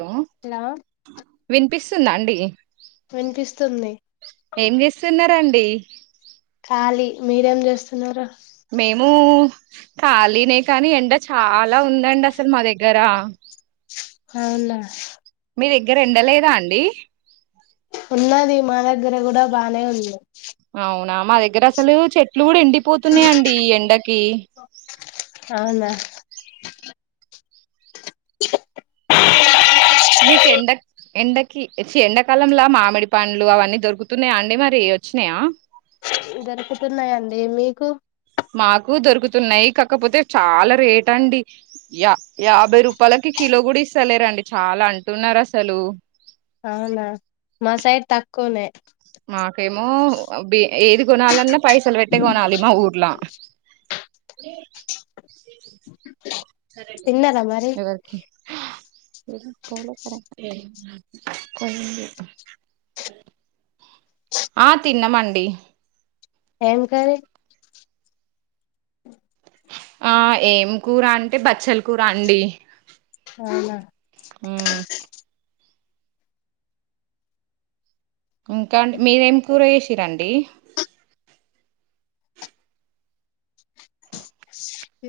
Hello వినిపిస్తు వస్తుందా అండి అనిపిస్తుంది బ ఖాలీ మీరేం చేస్తున్నారు మేము ఖాళీిన కానీ ఎండ చాలా ఉందండి అసలు మా దగ్గర అవున మీ దగ్గర ఎండలేదా అండి ఉన్నది మా దగ్గర కూడా బాగానే ఉంది అవునా మా దగ్గర అసలు చెట్ ఫ్లూడ్ ఎండిపోతున్నాయండి ఇ ఎండకి అవునా మీకు ఎండ ఎండకి ఛి ఎండాకాలంలో మామిడి పండ్లు అవన్నీ దొరుకుతున్నాయా అండి మరి వచ్చినయా దొరుకుతున్నాయండి మీకు మాకు దొరుకుతున్నాయి కాకపోతే చాలా రేట్ అండి యా యాభై రూపాయలకి కిలో గుడా ఇస్తలేరండి చాలా అంటున్నారు అసలు అవునా మా సైడ్ తక్కువనే మాకేమో బి ఏది కొనాలన్నా పైసల్ బెట్టి కోనాల మ ఊర్లా సరే తిన్నారా మరి ఎవరికి ఆ తిన్నమండి ఏమ్ కర్రీ ఆ ఏం కూర అంటే బచ్చల కూర అండి అవునా మ్మ్ ఇంక అండి మీరేం కూర చేసిరండి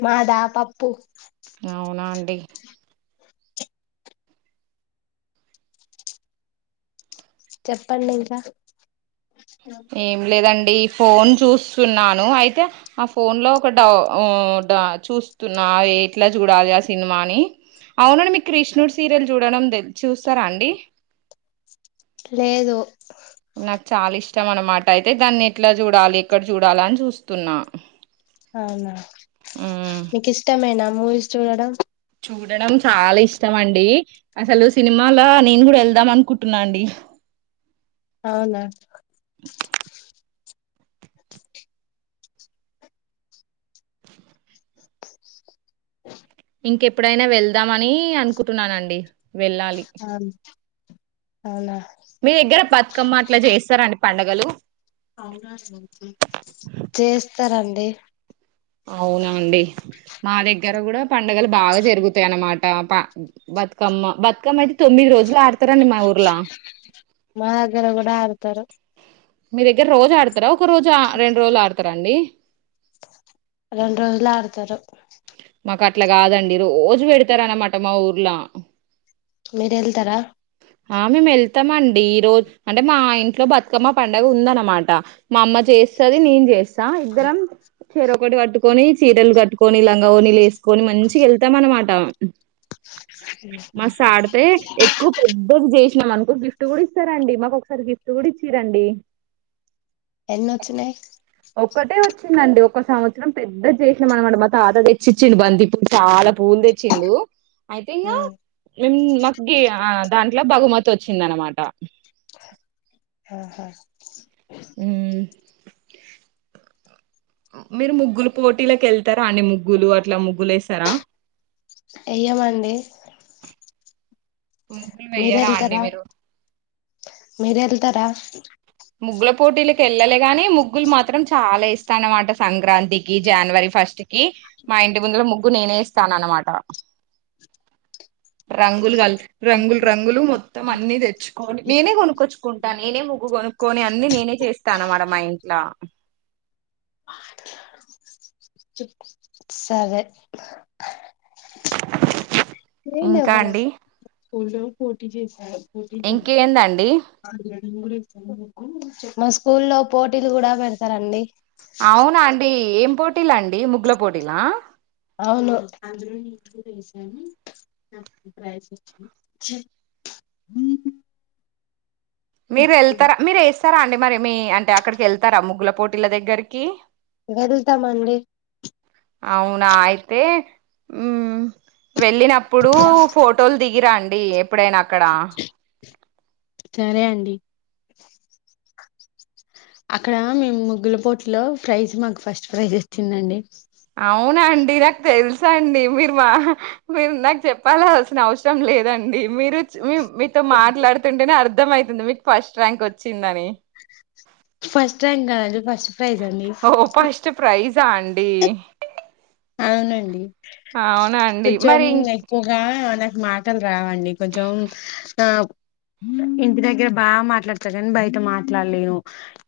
మాదా పప్పు అవునా అండి చెప్పండి ఇంకా ఏం లేదండి ఇ ఫోన్ చూస్తున్నాను అయితే అ ఫోన్ లో ఒక డౌ చూస్తున్నా ఎట్లా చూడాలి ఆ సినిమాని అవునండి మీకు కృష్ణుడి సీరియల్ చూడడం తెల్ చూస్తరా అండి లేదు నాకు చాలా ఇష్టం అన్నమాట అయితే దాన్ని ఎట్లా చూడాలి ఎక్కడ చూడాలి అని చూస్తున్నా అవునా మ్మ్ మీకిష్టమేనా మూవీస్ చూడడం చూడడం చాలా ఇష్టం అండి అసలు సినిమాల నేను గుడా ఎళ్దాం అనుకుంటున్న అండి అవునా ఇంకెప్పుడైనా వెళ్దామని అనుకుంటున్న అండి ఆ అవునా మీ దగ్గర బతుకమ్మ అట్లా చేస్తరండి పండగలు చేస్తరండి అవునా అండి మా దగ్గర కూడా పండుగలు బాగా జరుగుతాయ అన్నమాట బతుకమ్మ బతుకమ్మ అయితే తొమ్మిది రోజులు ఆ మాదగ్గర కూడా ఆడతరు మీ దగ్గర రోజు ఆడురు ఒక రోజు రెండు రోజులు ఆడతారండి రొండు రోజులు ఆడతారు మాకు అట్లా కాదండి రోజు పెడతారనమాట మా ఊర్లా మీరు ఎళ్తారా ఆ మేము ఎల్తమండి రోజు అంటే మా ఇంట్లో బతుకమ్మ పండగ ఉందనమాట మా అమ్మ చేస్తది నేను చేస్ స్త ఇద్దరం చెరోకటి పట్టుకొని చీరలు కట్టుకొని లం గౌనీలు ఏసుకొని మంచిగ ఎళ్తాం అన్నమాట మస్ ఆడితే ఎక్కువ పెద్దది చేసినాం అన్ గిఫ్ట్ కూడా ఇస్తారండి మాకు ఒకసారి గిఫ్ట్ కూడా ఇచ్చిరండి ఎన్నొచ్చినయి ఒక్కటే వచ్చిందండి ఒక సంవత్సరం పెద్ద చేసినం అనమాట మా తాతది తెచ్చిచ్చిండు బంతిపుడు చాలా పూలు తెచ్చిండు అయితే ఇకా ఉమ్ మి ఆ దాంట్లో బహుమతి వచ్చింద అనమాట ఆా ఉ మీరు ముగ్గురు పోటీలోకి వెళ్తారా అన్ని ముగ్గులు అట్లా ముగ్గులు వేస్తారా అయ్యమండి పకులు వెయ్యారా అండి మీరు మీర వెళ్తారా ముగ్గుల పోటీలకు వెళ్ళలే గాని ముగ్గులు మాత్రం చాలా ఇస్తా అన్నమాట సంక్రాంతికి జనవరి ఫస్ట్ కి మా ఇంటి ముందులో ముగ్గు నేనే ఇస్తాన అనమాట రంగులు కల్ రంగులు రంగులు మొత్తం అన్ని తెచ్చుకొని నేనే కొనుక్కొచ్చుకుంటా నేనే ముగ్గు కొను అ నేనే చేస్తాను మడ మా ఇంట్లో సరే ఏం ఇంకా దేబ్బలు అండి ఊల్లో పోటీ చేసి ఇంకేందండి రండి కూడా చె మా స్కూల్లో పోటీలు కూడా పెడతారండి అవునా అండి ఏం పోటీలండి ముగ్గుల పోటీలా అవును మీరు వెళ్తారా మీరు వేస్తారా అండి మరి మీ అంటే అక్కడికి వెళ్తారా ముగ్గుల పోటీల దగ్గరికి వెళ్తామండి అవునా అయితే ఉ వెళ్ళినప్పుడు ఫోటోలు దిగిరండి అప్పుడైనా అక్కడ చరే అండి అక్కడ మేము ముగ్గులపోట్లో ప్రైజ్ మాకు ఫస్ట్ ప్రైజ్ వచ్చిందండి అవునండి నాకు తెలుసు అండి మీరు మా మీరు నాకు చెప్పాలల్సిన అవసరం లేదండి మీరు మీీతో మాట్లాడుతుంటేనే అర్ అర్ధమయితుంది మీకు ఫస్ట్ ర్యాంక్ వచ్చిందని ఫస్ట్ ర్యాంక్ కాదండి ఫస్ట్ ప్రైజ్ అండి ఓప్ప నస్ట ప్రైజ్ దాండి అవునండి అవునా అండి కొంచెం మరి ఇం ఎక్కువగా నాకు మాటలు రావండి కొంచెం ఆ ఇంటి దగ్గర బాగా మాట్లాడతారుని బయట మాట్లాడలేను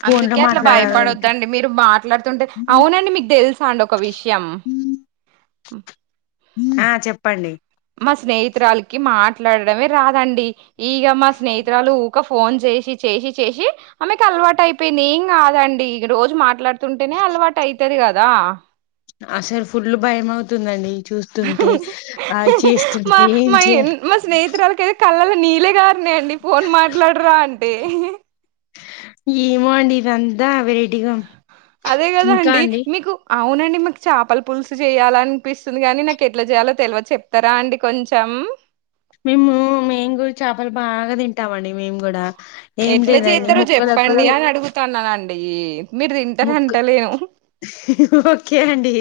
ఫోన్ లో అందుకే అట్లా మాట్లాడాలంటే భయపడొద్దండి మీరు మాట్లాడుతుంటే అవునండి మీకు తెలుస చాండకవిష్ ఎం ఆ చెప్పండి మా స్నేహితురాలికి మాట్లాడడమే రాదండి ఈక మా స్నేహిరాలు ఊక ఫోన్ చేసి చేసి చేసి ఆమెకి అలవాటు అయిపోయింది ఏం కాదండి రోజు మాట్లాడు ఉంటేనే అలవాటు అయిత్ పత్తది కాదా అసలు ఫుడ్లు భయం అవుతుందండి చూస్తుంటే ఆది మా చేస్తుంటే ఏం చే నీలేగా అ అండి ఫోన్ మాట్లాడరా అంటే ఏమో అండి ఇదంతా వెరైటీగా అదే కదా అండి మీకు అవునండి మాకు చాపల పులుసు చేయాలనిపిస్తుంది గానీ నాకు ఎట్లా చేయాలో తెలియ చెప్తారా అండి కొంచెం మేము మేము కూడా చేపలు బాగా తింటమండి మేము కూడా ఏం ఎట్లా లేదండి చేస్తారు ముక్కలకు చెప్పండి అని అడుగుతన్నానండి అంట ఈ మీరు తింటార ముక్ అంటలేను ఓకే అండి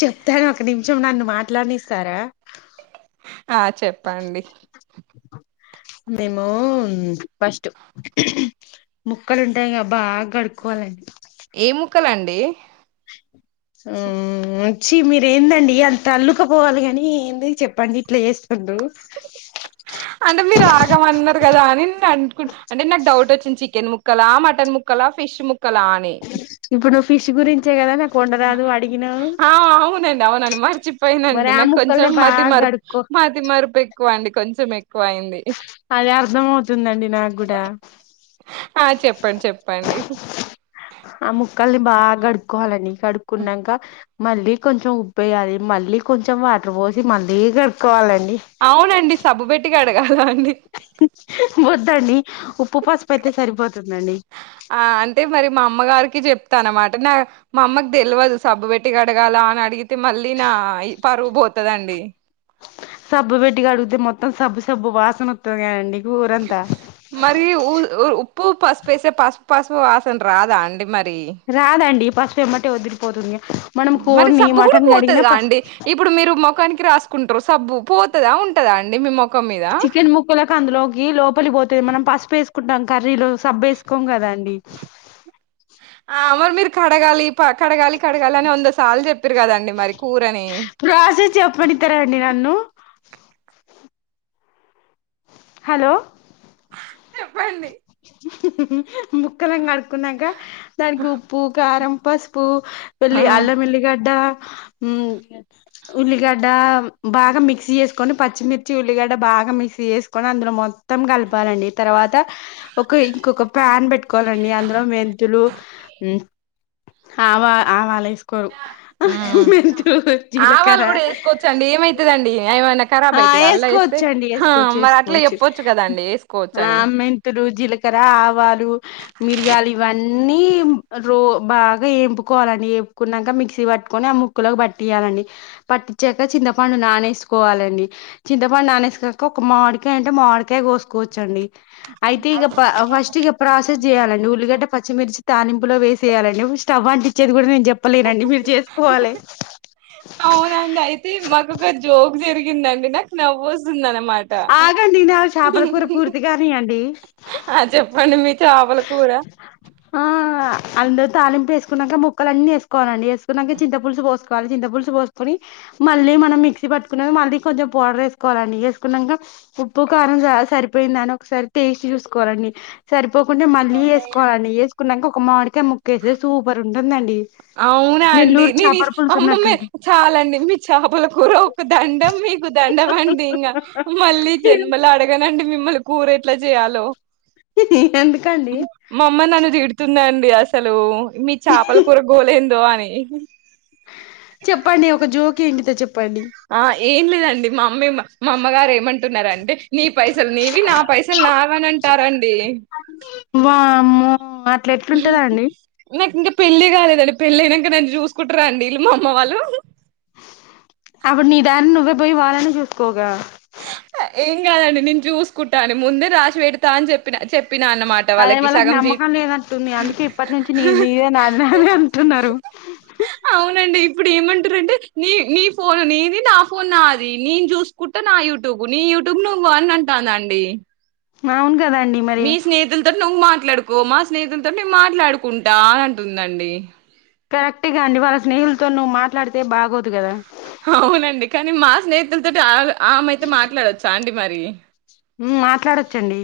చెప్తాను ఒక నిమిషం నన్ను మాట్లానిస్తారా ఆ చెప్పండి మేము ఫస్ట్ ముక్కలు ఉంటాయి క బాగా కడుక్కకోవాలండి ఏ ముక్కలండి ఆ వచ్చి మీరు ఏందండి అంత అల్లుకపోవాలి ని ఏంది చెప్పండి ఇట్లా చేస్తుండు అంటే మీరు ఆగమన్నారు కదా అని నే అకుంట అంటే నాకు డౌట్ వచ్చింది చికెన్ ముక్కల మటన్ ముక్కల ఫిష్ ముక్క కళాని ఇప్పుడు నువ్వు ఫిష్ గురించే కదా నా కొండరాదు అడిగినావు అవు అను మరిచిప్ ఫైన్ మరి అండి ఆ నాకు కొంచెం ముక్కల్ని మతి బాగా మర్పు కడుక్కో మాతి మర్పు ఎక్ ఎక్కువ అండి కొంచెం ఎక్కువ అయింది అదే అర్థం అవుతుందండి నాకు కూడా ఆ చెప్పండి చెప్పండి ఆ ము మక్కల్ని బాగా కడుక్కకోవాలని కడుక్కున్నాక మళ్ళలీ కొంచెం ఉబ వయాలి మళ్ళీ కొంచెం వాటర్ పోసి మళ్ళీ కడుక్కోవాలండి అవునండి సబ్బు పెెట్టి అడగాల అండి వద్దండి ఉప్పు పాసుపు అయితే సరిపోద్తు ఆ అంటే మరి మా అమ్మగారికి కి చెప్తాన అనమాట నా మా అమ్మకు తెలివదు సబ్బు పెట్టి అడగాల అని అడిగితే మళ్ళీ నా ఈ పరువు పోతుదండి సబ్బు పెట్టికి అడిగితే మొత్తం సబ్బు సబ్బు వాసన వస్తుంది క అండి మరిఊ పూ పసుపుేసే పసుపు పసుపు వాసన రాదా అండి మరి రాదండి బస్పు వెమ్మంటే వద్దిలిపోతుంది మరి సబ్బు కూడా పోతుదిగా అండి ఇప్పుడు మీరు ముఖానికి రాసుకుంటు సబ్బు పోతదా ఉంటదా అండి మేము చికెన్ ముక్కలలకు అందులోకి లోపలి పోతు మనం పసుపు వేసుకుంటాం కర్రీలో సబ్రు వేసుకోం కదా అండి ఆ మర్ మీరు కడగాళి కడగాలి కడగాలి అని వంద సార్లు చెప్పిారు కదండి మరి కూరని ప్రాసెస్ చెప్పనిత్తరా అండి నన్ను హలో చెప్పండి ముక్కలను కడుకున్నాక దానికి ఉప్పు కారం పసుపు వెళ్ళలి ఆల మలి గడ్డా ఉ ఉల్లిగడ్డ బాగా మిక్సీ చేసుకొని పచ్చిమిర్చి ఉల్లిగడ్డ బాగా మిక్సీ చేసుకొని అందులో మొత్తం కలపాలండి తర్వాత ఒక ఇంకొక ప్యాన్ బట్ కోవాలండి అందులో మెంతులు వా ఆ వాళ కోరు మెంతలు ఆవాలు జీలకర కూడా వేసుకోవచ్చండి ఏమైతదండి ఏమైనా ఖరాబ్ ఆ అయితాయా అల్లా వేస్తే వేసుకోవచ్చండి హా వేసుకోవచ్చు మరి అట్లా వేసుకోవచ్చు చెప్పొచ్చు కదండి వేసుకోవచ్చు ఆ అని మెంతులు జీలకర ఆవాలు మిరియాలు ఇవన్నీ అన్న రో బాగా వంపుకోవాలండి ఏపుకున్నాక మిక్సీ పట్టుకొని ఆ ముక్క్కలోకి పట్టియాలండి పట్టించాక చిన్నపండు నానసుకోవాలండి చింతపడి నానేసు కాక ఒక మామిడికాయ అంటే మామిడికాయ కోసుకోవచ్చండి అయితే ఈ ప ఫస్ట్ ప్రాసెస్ చేయాలండి ఉల్లిగడ్డ పచ్చిమిర్చి తానింపులో వేసేయాలండి స్టవ్ అంట ఇచ్చేది కూడా నేను చెప్పలేనండి మీరు చేసుకోవాలి అవునండి అయితే మాకుొ ఒక జోక్ జరిగిందండి నాకు నవ్రాయ ఆగండి నవి చేపల కూర పూర్తిగానీయండి ఆ చెప్పండి మీ చాపల కూర ఆ అంద్ తాలింపు వేసుకున్నాక ముక్కల అన్ని వేసుకోవాలండి వేసుకున్నాక చింత పులుసు పోసుకోవాలి చింత పులుసు పోసుకని మళ్ళీ మనం మిక్సీ పట్టుకున్న మళ్ళీ కొంచెం పౌడర్ వేసుకోవాలండి వేసుకున్నాక ఉప్పు కారం స సరిపోయింద అని ఒకసారి టేస్ట్ చూసుకోవాలండి సరి కుంటే మళ్ళీ వేసుకోవాలని వేకున్నాక ఒ క్క మాడికయ్ ముక్కేసే సూపర్ ఉంటుందండి అవునా అండి నెల్లూరు నేన ఇ చేపల పులుసు అమ్మమ్మే ఉన్నట్టుంటుంది చాలండి మీ చేపల ర ఒక దండం మీకు దండం అండి ఇంకా మళ్ళీ జన్మలు అడగనండి మీ మళ్ళి కూర ఎట్లా చేయాలో ఎందుకండి మమ్మ నన్న తిడు స్తుందండి అసలు మీ చాపల లేందో అని చెప్పండి ఒక జోక్ ఏంటితో చెప్ ఆ ఎం లే దండి మా అమ్మే మా మా అమ్మగారు ఏమంటున్నారంటే నీ పైసలు నీవి నా పైసలు నాని అని అంటారండి వామ్మో అట్లా ఎట్లుంటందాండి నాకు ఇంకా పెళ్లి కాలేదండి పెళ్ళి అయినాక నన్ను చూసుకుంటారా అండిీ విల్లు మాఅమ్మ వాళ్ళు అప్పుడు నీ దారిన నువ్వే పోయి వాళ్ళని చూసుకోగా ఏం కాదండి నేను చూసుకుంటా అని ముందే రాసి పెడతా అని చెప్పిన చెప్ అదే వాళ్ళకి నమ్మకం లేదంటుంది అందుకే ఇప్పటి నుంచి నీ నీదే నాది నాదే అంటున్నారు అవునండి ఇప్పుడు ఏమంటురంటే నీ నీ ఫోన్ నీది నా ఫోన్ నాది నేను చూసుకు ట నా యూట్యూబ్ నీ యూట్యూబ్ నువ్వు వన్ అంటాందండి మవు మీ స్నేహతులతోటి నువ్ మాట్ ట్లాడుకో మా స్నేహితులతోటి నిన్ మాట్లాడుకుంటా అని అంటుందండి కరెక్ట్ గ అండి వాళ్ళ స్నేహిల్ తోని నువ్ మాట్లాడు తే బాగోదు కదా అవునండి కానీ మా స్నేహితులతోటి ఆమే ఆమెయితే మాట్లాడొచ్చ అండి మరి మ్ మాట్లాడొచ్చండి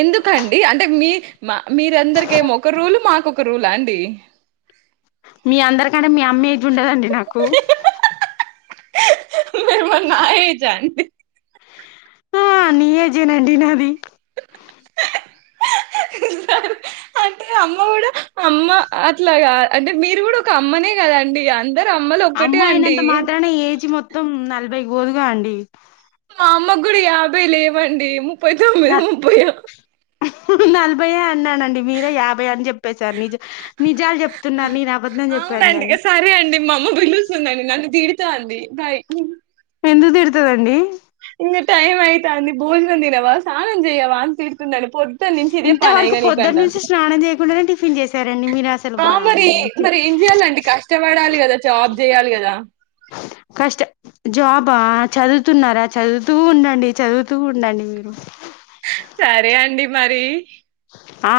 ఎందుకండి అంటే మీ మా మీరందరిక ఏమో ఒక రూల్ మాకొక రూల అండి మీ అందరికంటే మీ అమ్మా ఏజ్ ఉండదండి నాకు మీరు మరి నా ఏజ్ ఆ ఆన్ డి ఆ నీ ఏజే అండి నాది సరే అంటే అమ్మ గూడా అమ్మ అట్లాగాదు అంటే మీరు కూడా ఒక అమ్మనే కదండి అంత్ అమ్మా అయినంత మాత్రాన ఏజ్ మొత్తం నల్ భై పోదుగా అండి అమ్మ గుడా యాభై లేవండి ముప్పై తొమ్మిది ముప్పై ఓ నలభై ఏ అన్నా నండి మీరే యాభై అని చెప్పేశారు నిజ నిజాలు చెప్తున్నారు నేను అబద్ధం చెప్పాను అవునండి కాని. ఇగ మా అమ్మ పిలుస్తుందండి నన్ను ఒకే అండి బాయ్ ఎందుకు తిడతదండి టైం అయితే అండి భోజనం తినవా స్నానం చేయవా అని తిడుతుంది అండి ఇంత వరకు పొద్దుట నుంచి స్నానం చేయకుండానే టిఫిన్ చేసారండి మీరు అసలు ఆ మరి వామ్మో చి మరి ఏం చేయాలండి కష్టపడాలి కదా జాబ్ చేయాలి కదా కష్ట జాబ్ ఆ చదువు చదువుతున్నారా చదువుతూ ఉండండి చదువుతూ ఉండండి మీరు సరే అండి మరి ఆ